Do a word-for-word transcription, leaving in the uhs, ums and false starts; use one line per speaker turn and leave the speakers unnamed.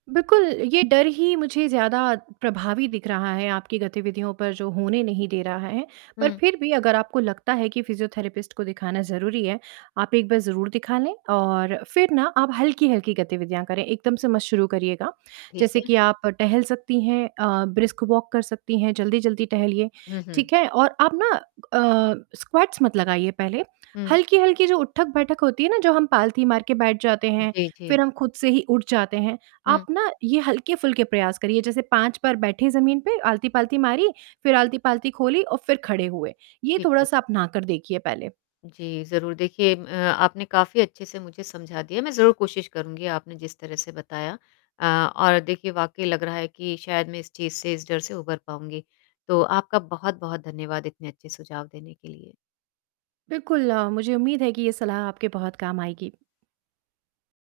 बिल्कुल, ये डर ही मुझे ज़्यादा प्रभावी दिख रहा है आपकी गतिविधियों पर जो होने नहीं दे रहा है। पर
हुँ।
फ़िर भी अगर आपको लगता है कि फिज़ियोथेरेपिस्ट को दिखाना ज़रूरी है, आप एक बार ज़रूर दिखा लें और फ़िर ना आप हल्की-हल्की गतिविधियाँ करें, एकदम से मत शुरू करिएगा।
ठीक
जैसे
है।
कि आप टहल सकती हैं अ, ब्रिस्क वॉक कर सकती हैं, जल्दी-जल्दी टहलिए,
हुँ, हुँ।
ठीक है? और आप ना अ, स्क्वैट्स मत लगाइए पहले।
हुँ।
हल्की-हल्की जो उठक-बैठक होती है ना, जो हम पालथी मार के बैठ जाते हैं,
जी,
फ़िर
जी।
हम ख़ुद से ही उठ जाते हैं।
हुँ।
आप ना ये हल्के-फुल्के प्रयास करिए, जैसे पाँच बार बैठे जमीन पे, आलती-पालती मारी, फ़िर आलती-पालती खोली और फ़िर खड़े हुए। ये
ठीक है।
थोड़ा-सा अपनाकर देखिए पहले।
जी, ज़रूर देखिए अ, आपने काफ़ी अच्छे से मुझे समझा दिया। मैं ज़रूर कोशिश करूँगी आपने जिस तरह से बताया अ, और देखिए वाक़ई लग रहा है कि शायद मैं इस चीज़ से इस डर से उभर पाऊँगी। तो आपका बहुत-बहुत धन्यवाद इतने अच्छे सुझाव देने के लिए।
बिल्कुल अ, मुझे उम्मीद है कि ये सलाह आपके बहुत काम आएगी।